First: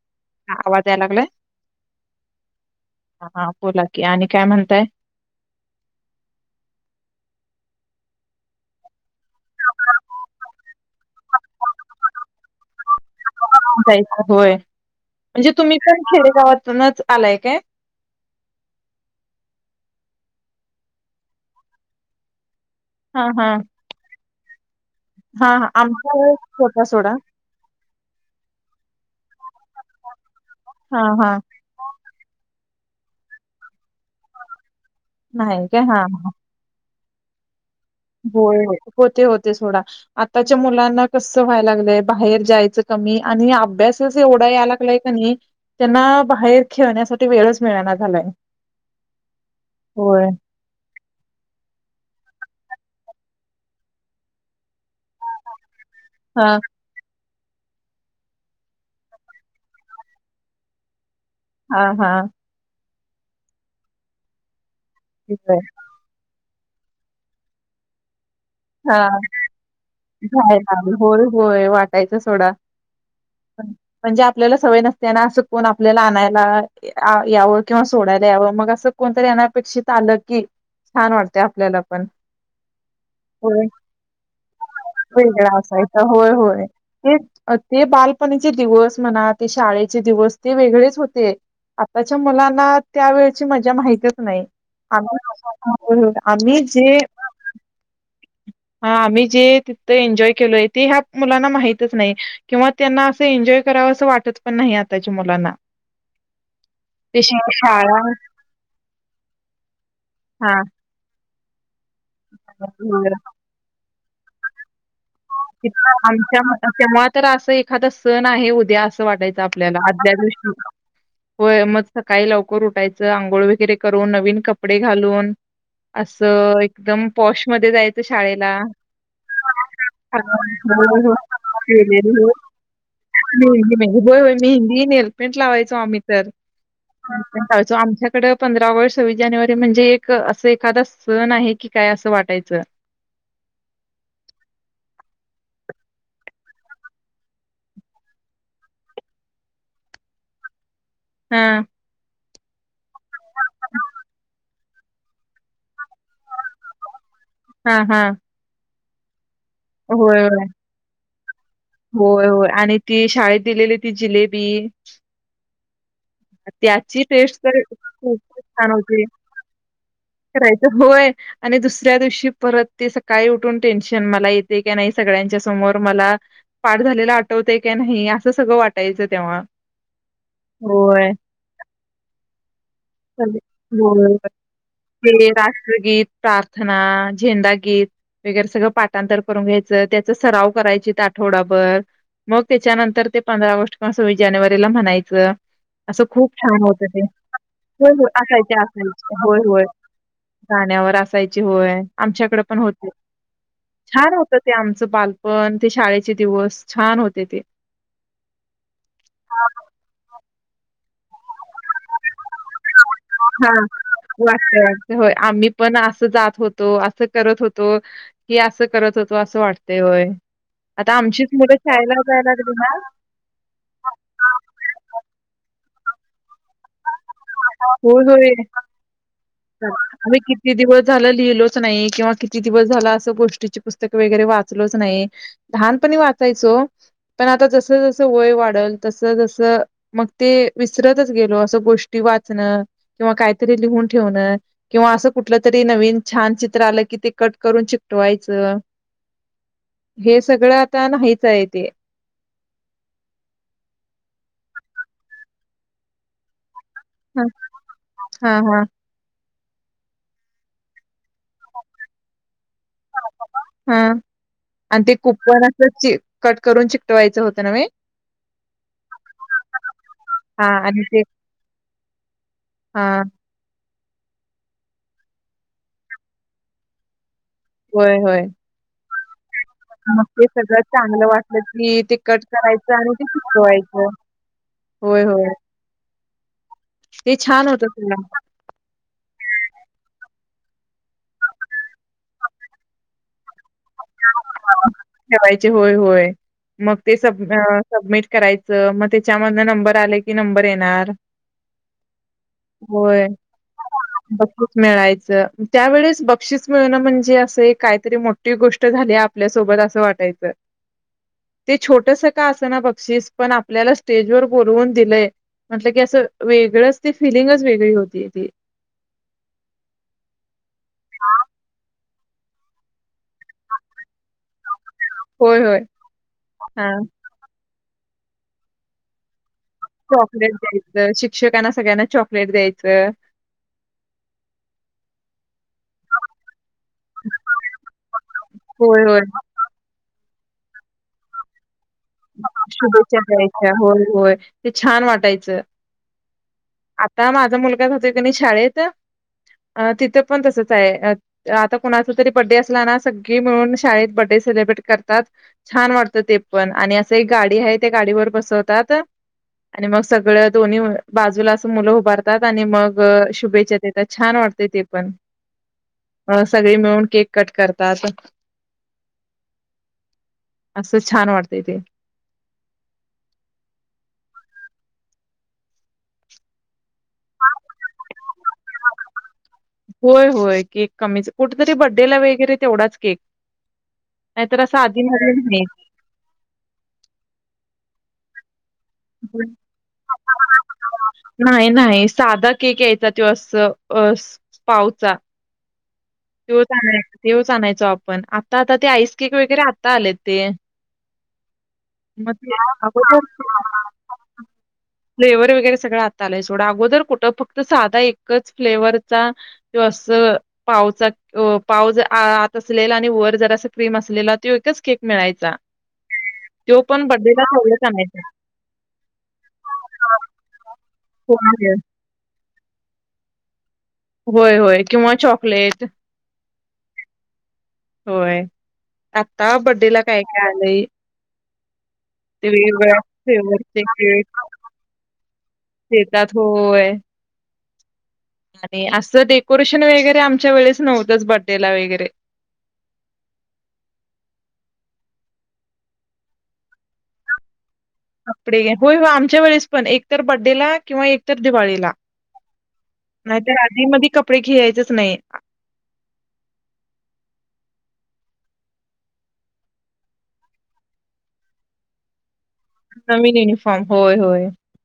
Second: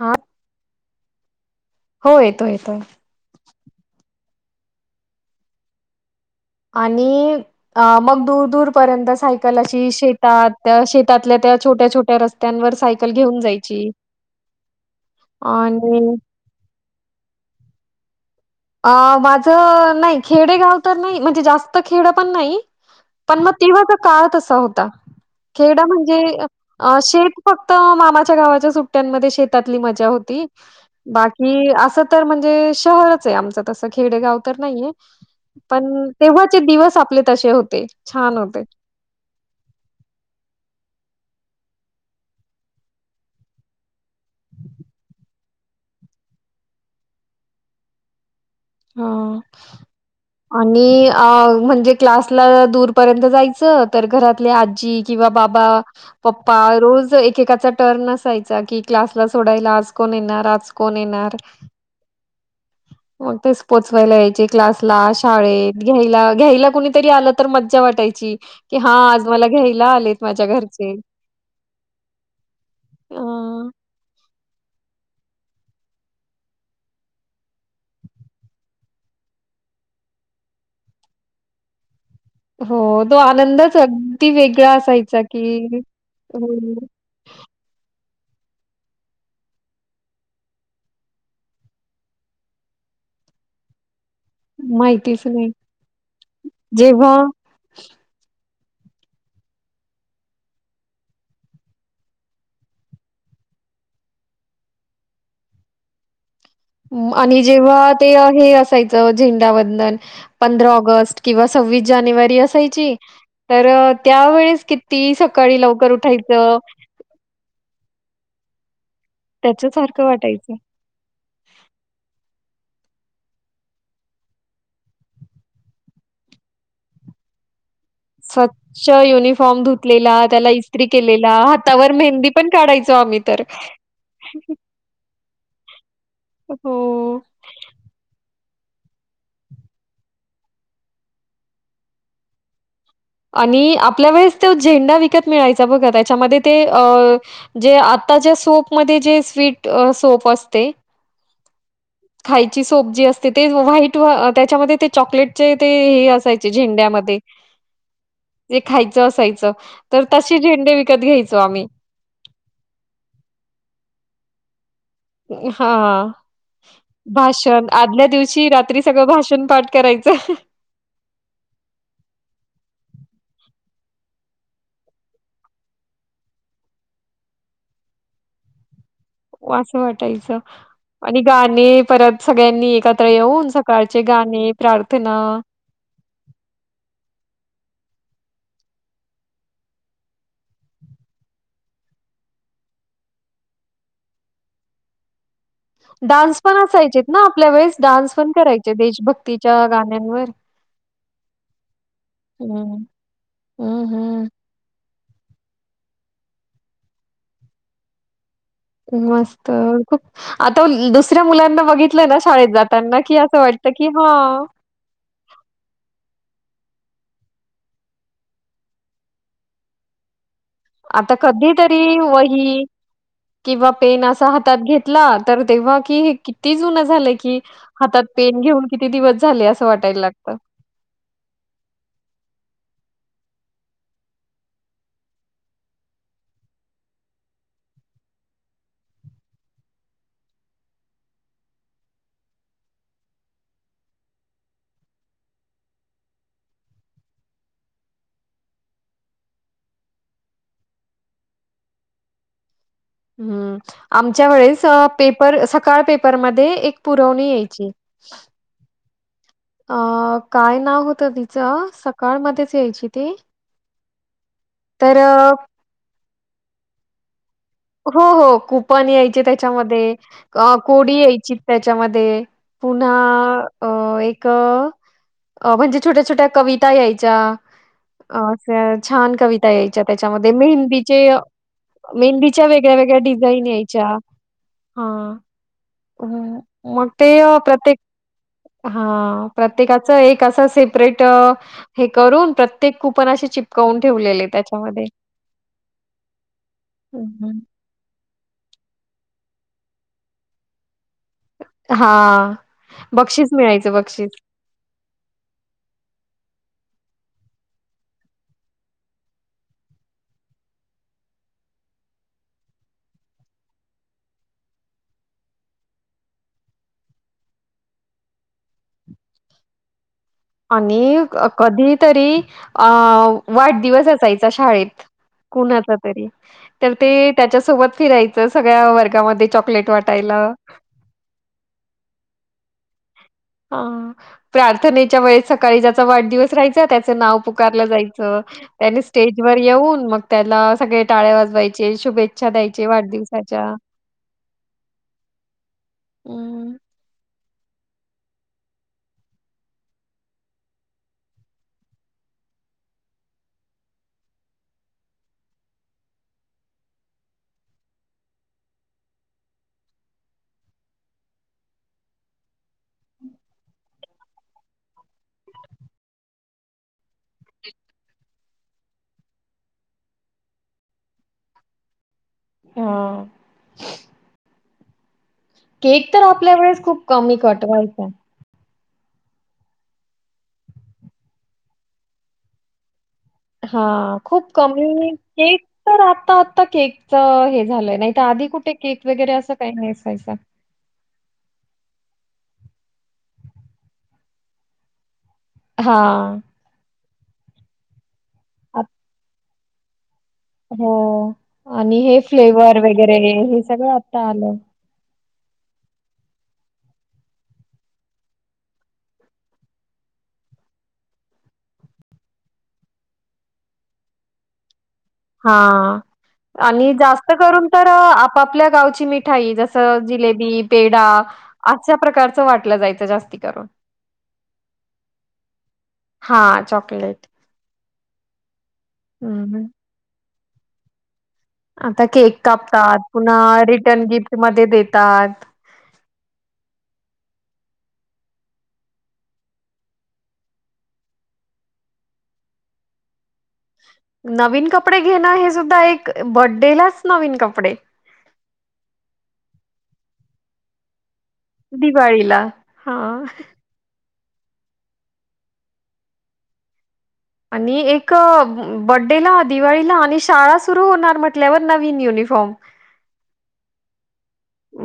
हा ह आवाज याय लागलाय हो येतो येतोय हा बोला की आणि, काय म्हणताय, आणि मग दूर दूर पर्यंत सायकलशी अशी शेतात त्या शेतातल्या त्या छोट्या छोट्या रत्यावर सायकल घेऊन जायची जायच होय म्हणजे तुम्ही पण आणि खेडेगावातुनच ना, आलाय का? अ माझं नाही खेडे गाव तर नाही, म्हणजे जास्त खेड पण नाही. हा पण हा मग तेव्हाचा काळ तसा होता, हा हा खेड आमच्या म्हणजे वेळेस होता सोडा शेत फक्त मामाच्या गावाच्या सुट्ट्यांमध्ये, शेत मजा होती हा बा हा अस म्हणजे. आमच तस खेडेगाव तर नाहीये, नाही काय हा पण हा तेव्हाचे दिवस आपले तसे होते. छान होय होते होते होते थोडा आताच्या मुलांना, कसं व्हाय लागलंय, बाहेर जायचं कमी आणि अभ्यासच एवढा याय लागलाय का नाही त्यांना. बाहेरेन यासाठी वेळच मिळा झालाय, ह होय आणि अ म्हणजे क्लासला, दूर पर्यंत जायच तर घरातले आजी किंवा बाबा हा पप्पा रोज एक, एकेकाचा टर्न असायचा की क्लासला सोडायला आज कोण येणार आज कोण येणार. हा हा मग ते पोहचयला ला यायचे क्लासला होय. शाळेत घ्यायला घ्यायला, कुणीतरी आलं तर मज्जा वाटायची, की हा हाय आज मला घ्यायला आलेत माझ्या घरचे होय होय वाटायचं थोडा, अ म्हणजे, आपल्याला सवय नसतेना, असं कोण आपल्याला आणायला याव किंवा सोडायला यावं मग असं कोणतरी. अनपेक्षित आलं‌ की स छान वाटतं आपल्याला पण, हो तो होय. आनंदच अगदी वेगळा असायचा वेगळा कि, असायचा पचे दिवस म्हणा ते शाळेचे दिवस ते वेगळेच होते. आताच्या मुलांना त्या वेळेची मजा माहिती, नाही आ् माहितीच नाही आम्ही जे, जेव्हा हा आम्ही जे तिथ एन्जॉय केलोय ते ह्या मुलांना माहितच नाही किंवा त्यांना अस, एन्जॉय कराव असं वाटत पण नाही, आताच्या मुलांना, ह [unintelligible] ते शि- आणि जेव्हा शाळा ते हे असायचं, झेंडावंदन हा पंधरा ऑगस्ट किंवा सव्वीस जानेवारी असायची, होय. तर त्यावेेळेस क आमच्या, तेव्हा तर असं एखाद सण आहे उद्या असं वाटायच आपल्याला, त्याच्यासारखं आदल्या दिवशी वाटायचं. मग सकाळी लवकर उट यच, आंघोळ वगैरे करून, नवीन कपडे घालून, असं, एकदम पॉशमध्ये जायचं शाळेला स्वच्छ युनिफॉर्म धुतलेला होय त्याला इस्त्री केलेला, हातावर मेहंदी पण काढायचो आम्ही तर, पेंट लावायचो आम्ही तर, हो आमच्याकडं पंधरा व सव्वीस जानेवारी म्हणजे एक, असं एखादा सण आहे की काय असं वाटायचं. आणि आपल्या वेळेस तो झेंडा विकत मिळायचा बघा त्याच्यामध्ये ते अ जे आताच्या सोपमध्ये जे, स्वीट अ सोप असते. हम! खायची सोप जी असते ते व्हाईट अं त्याच्यामध्ये ते चॉकलेटचे ते ते हे असायचे झेंड्यामध्ये. हा हा खायच असायच, तर होय तसे होय झेंडे विकत घ्याय होय होय आणि ते, शाळेत दिलेली ती जिलेबी. हां! त्याची टेस्ट तर भाषण, आदल्या खूपच दिवशी छान रात्री होती सगळं भाषण पाठ कराय करायचं, होय आणि दुसऱ्या दिवशी परत ते स काय उठून टेन्शन मला येतय का नाही? सगळ्यांच्या समोर मला पाठ झालेला आठवते का नाही? असं सगळं वाटं असं वाटायचं होय आणि गाणी परत सगळ्यांनी एक [unintelligible] ते राष्ट्रगीत, प्रार्थना, झेंडा गीत, वगैरे सगळं पाटांतर करून घ्यायचं, त्याच सराव करायचीत आठवडाभर. मग त्याच्यानंतर ते पंधरा ऑगस्ट किंवा सव्वीस जानेवारीला म्हणायचं. असं खूप डान्स पण छान होत असायचेत ते. ना आपल्या वेळेस होय, होय डान्स पण आखायचे करायचे आखायचे होय, होय देशभक्तीच्या गाण्यांवर गाण्या असायची होय, आमच्याकडे पण हम्म होते, हम्म छान हम्म होत ते आमच बालप पण ते शाळेचे दिवस छान होते ते, मस्त! खूप आता दुसऱ्या मुलांना बघितलं ना शाळेत जातना की असं हां. वाटत की हां? वाटतं, वाटतं. आम्ही पण असं जात होय असं करत होतो, की असं करत होतो, अस वाटतय वय. आता कधी तरी लागली वही ना किंवा पेन असा हातात घेतला तर तेव्हा कि किती जुन झालं कि, हातात होय, पेन होय. घेऊन किती दिव आम्ही किती दिवस झालं लिहिलोच नाही किंवा किती दिवस झाला असं गोष्ट ची पुस्तकं वगैरे वाचलोच नाही, लहानपणी वाचायचो. पण आता जस जस वय वाढल, तस तस मग ते विसरतच गेलो अस गोष्टी वाचन किंवा काहीतरी लिहून ठेवण, किंवा असं कुठलं तरी, नवीन छान चित्र आलं की ते कट करून चिकटवायचं. [unintelligible] हे सगळं आता नाहीच या ते, ह्म, आमच्या वेळेस पेपर, सकाळ पेपरमध्ये एक हा पुरवणी येयची. हा हा अं, काय नाव होतं तिचं, सकाळ मध्येच यायची ती, हां, आणि ते तर अ कूपन असं ची कट करून चिकवायचं होतं. नव्हे? हो, हो, कुपन यायचे त्याच्यामध्ये हा अ आणि कोडी ते यायची त्याच्यामध्ये. पुन्हा हां. अ एक म्हणजे छोट्या, छोट्या कविता यायच्या. होय, होय. असं छान कविता यायच्या मग ते त्याच्यामध्ये, सगळं मेहंदीचे चांगलं वाटलं की ते कट मेहंदी करायचं वेगळ्या, आणि वेगळ्या ते डिझाईन यायच्या, शिजवायचं. होय, हां. होय. मग ते अ छान होतं प्रत्येक, सगळं. हां प्रत्येकाच एक कसं सेपरेट हे करून प्रत्येक कुपन अशे चिप [inaudible] ठेवायचे, होय.. होय. मग तेच हं, सब हं. सबमिट करायचं मग त्याच्यामधनं नंबर आले की नंबर येणार. हा.. होय. बक्षीस मिळायचं बक्षीस मिळायचं. त्यावेळेस बक्षीस मिळणं म्हणजे असं ए काहीतरी मोट्टी गोष्ट त झाले आपल्यासोबत असं वाटायचं. ते छोटंसं का असं ना बक्षीस पण आपल्याला स्टेजवर बोलवून दिलंय म्हटलं की, असं वेगळंच, ती फिलिंगच वेगळी होती ती. आणि कधी तरी अ... वाढदिवस असायचा शाळेत. होय होय कुणाचा तरी, हा तर ते त्याच्या सोबत फिरायचं सगळ्या वर्गामध्ये चाॅक चॉकलेट द्यायचं, शिक्षकांना सगळ्यांना चॉकलेट द्यायचं. ह.. प्रार्थनेच्या वेळेस सकाळी ज्याचा वाढदिवस राह्यचा, त्याचं नाव पुकारलं जायचं. त्यानी होय होय स्टेज वर येऊन मग त्याला सगळे टाळ्या वाजवाय शुभेच्छा द्यायच्या. होय होय. ते छान वाटायचं. हं. आता माझा मुलगा जातोय क नाही शाळेत. अ.. तिथं पण तसंच आहे, आता कुणाचा तरी बड्डे असला ना, सगळी मिळून शाळेत बड्डे सेलिब्रेट करतात. छान वाटतं ते पण आणि जे गाडी हाये, त्या गाडीवर बसवतात. आणि मग सगळं दोन्ही बाजूला असं मुलं हुभारतात, आणि मग शुभेच्छा देतात. छान वा रते ते पण अ सगळी मिळून केक कट करतात. असं छान वाटतंय ते. हा. केक तर आपल्या वेळेस खूप कमी कट व्हायचा. होय होय. केक कमीच, कुठ तरी बड्डेला वगरे तेवढाच केक हा.. खूप नाहीतर असं आधी कमी, मधी नाही केक तर आता आता केक च हे झालंय. नाही आधी कुठे? केक वगैरे [inaudible] असं काही नाही असायचं. न्हाई न्हाई. साधं केक यायचा तो अस असं पावचा हां, त्योच आणाय, त्याच आणायचो आपण. आता आता आत ते आईसकेक वगैरे आत्ता आलेत. ते हो.. आणि हे मग ते फ्लेवर वेगरे हे सगळं आता अगोदर आलं. फ्लेवर वेगरे सगळं आत्ता आलंय सोडा. अगोदर कुठं फक्त साधा एकच फ्लेवरचा जो अस पाव पाव आत असलेला आणि वर जरासं क्रीम असलेला त्यो एकच केक मिळायचा. हा.... तो आणि पण जास्त बड्डेला करून तेवढंच तर आणायचा. आपापल्या गावची मिठाई जसं जिलेबी, पेढा होय अशा प्रकारचं वाटलं जायचं जास्ती करून. होय होय. किंवा चॉकलेट हा चॉकलेट होय. आता हं. बड्डेला काय काय आलंय. आता केक ते कापतात. वेगवेगळ्या पुन्हा फ्लेवरचे रिटर्न केक गिफ्ट मध्ये देतात. देतात, होय... [unintelligible] आणि आसलं डेकोरेशन वैगरे आमच्या वेळेस नव्हतंच बड्डेला वैगरे. [unintelligible] नवीन कपडे घेणं हे सुद्धा एक, बड्डेलाच नवीन कपडे कपडे, होय हो. आमच्या वेळेस पण. एक तर बड्डेला किंवा एक दिवाळीला, नाहीतर आधी मदी कप कपडे घेयाचेच नाही. आणि एक बड्डेला, दिवाळीला आणि शाळा सुरू होणार म्हटल्यावर नवीन युनिफॉर्म नमीन युनिफॉर्म होय होय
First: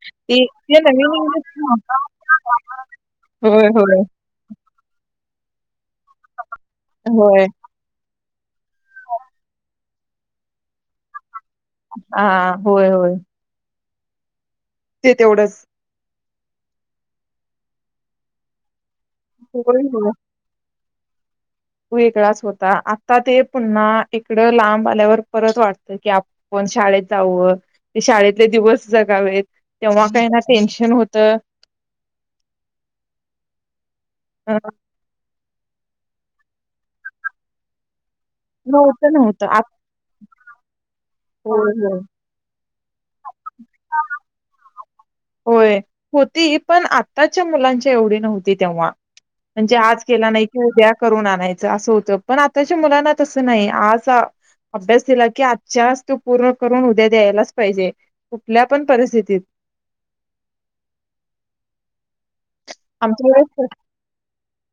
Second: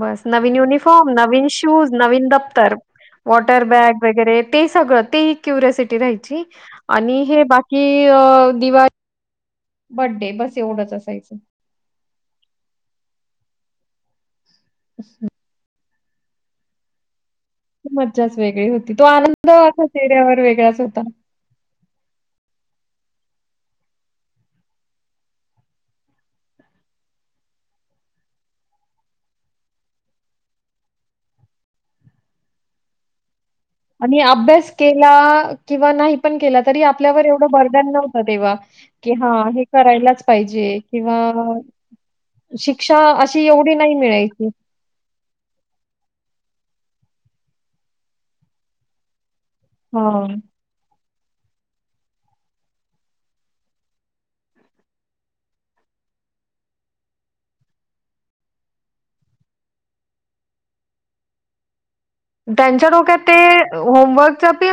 बस ते नवीन ते युनिफॉर्म नवीन युनिफॉर्म शूज नवीन दफ्तर वॉटर होय, बॅग होय, वगैरे ते सगळं ते क्युरसिटी राहायची आणि हे होय. बाकी दिवाळी बडडे बस एवढंच असायचं हा होय होय ते तेवढंच मज्जाच वेगळी होती तो आनंद असा चेहऱ्यावर वेगळाच होता त वेगळाच होता आता ते पुन्हा इकडं लांब आल्यावर परत वाटत की आप शाळेत जाव ते शाळेतले दिवस जगावेत तेव्हा काही ना टेन्शन होत [inaudible] आणि अ अभ्यास केला किंवा नाही पण केला तरी आपल्यावर एवढं वरदान नव्हत नव्हतं, नव्हतं ह आत करायलाच पाहिजे किं होय, होय. अशी एवढी नाही मिची होय. होती पण आताच्या मुलांच्या एवढी नव्हती तेव्हा म्हणजे आज केला हां. नाही की उद्या करून आणायचं असं होतं पण आताच्या मुलांना तसं नाही आज अभ्यास केला की आजच्या तो पूर्ण करून उद्या द्यायलाच पाहिजे कुठल्या पण परिस्थितीत त्यांच्या डोक्यात आमच्या ते वेळेस होमवर्क पि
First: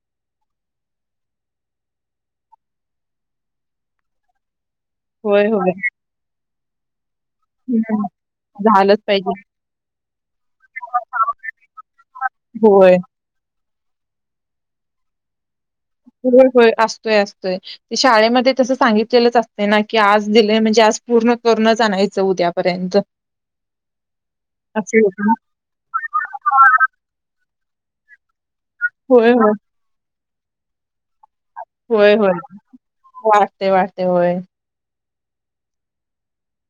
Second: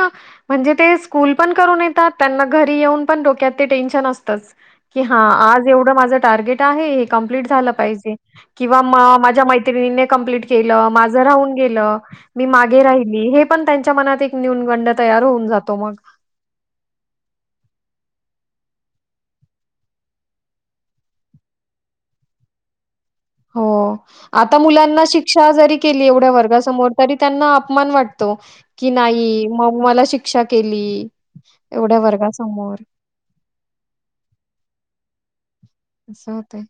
म्हणजे ते स्कूल पण करून येतात त्यांना घरी येऊन पण डोक्यात ते टेन्शन असतच की हा होय आज होय एवढं माझं टार्गेट आहे ् झा हं. पाजे किंवा झालंच पाहिजे. माझ्या मैि कप् के माझ राून गे मी मागे होय राहिली हे पण त्यांच्या मनात एक न्यन गंड तयार होऊन जातो मग. होय असतोय असतोय ते शाळेमध्ये तसं सांगितलेलंच असते ना की आज दिले म्हणजे आज पूर्ण करणच आणायचं उद्यापर्यंत हो आता असं मुलांना होतं ना. शिक्षा जरी केली एवढ्या वर्गासमोर तरी त्यांना अपमान वाटतो की होय, नाही होय. म मला शिक्षा केली एवढ्या होय होय वर्गासमोर वाटते वाटते होय अससं होत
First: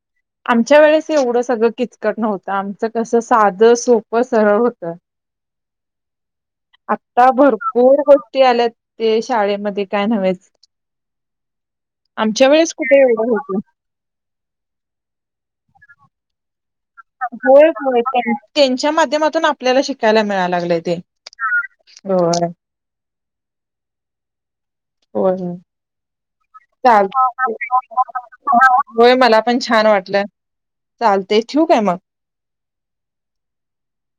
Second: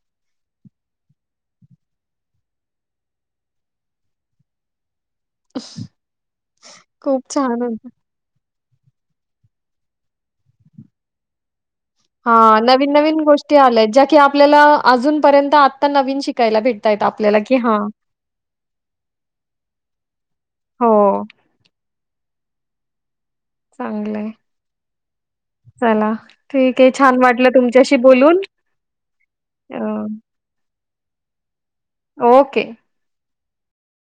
आमच्या वेळेस एवढं सगळं किचकट नव्हतं आमचं कसं साधं सोपं सरळ होत [inaudible] खूप आता छान होतं. भरपूर गोष्टी आल्यात ते शाळेमध्ये काय नव्हेच हा आमच्या वेळेस नवीन कुठे नवीन एवढं गोष्टी होतं. आल्यात ज्या की आपल्याला अजूनपर्यंत आत्ता नवीन शिकायला भेटत होय होय त्यांच्या माध्यमातून आपल्याला शिकायला मिळा लागलेय हो, ते हो चांगलंय काला चाल होय मला पण अ, छान वाटलं चालतेच ओके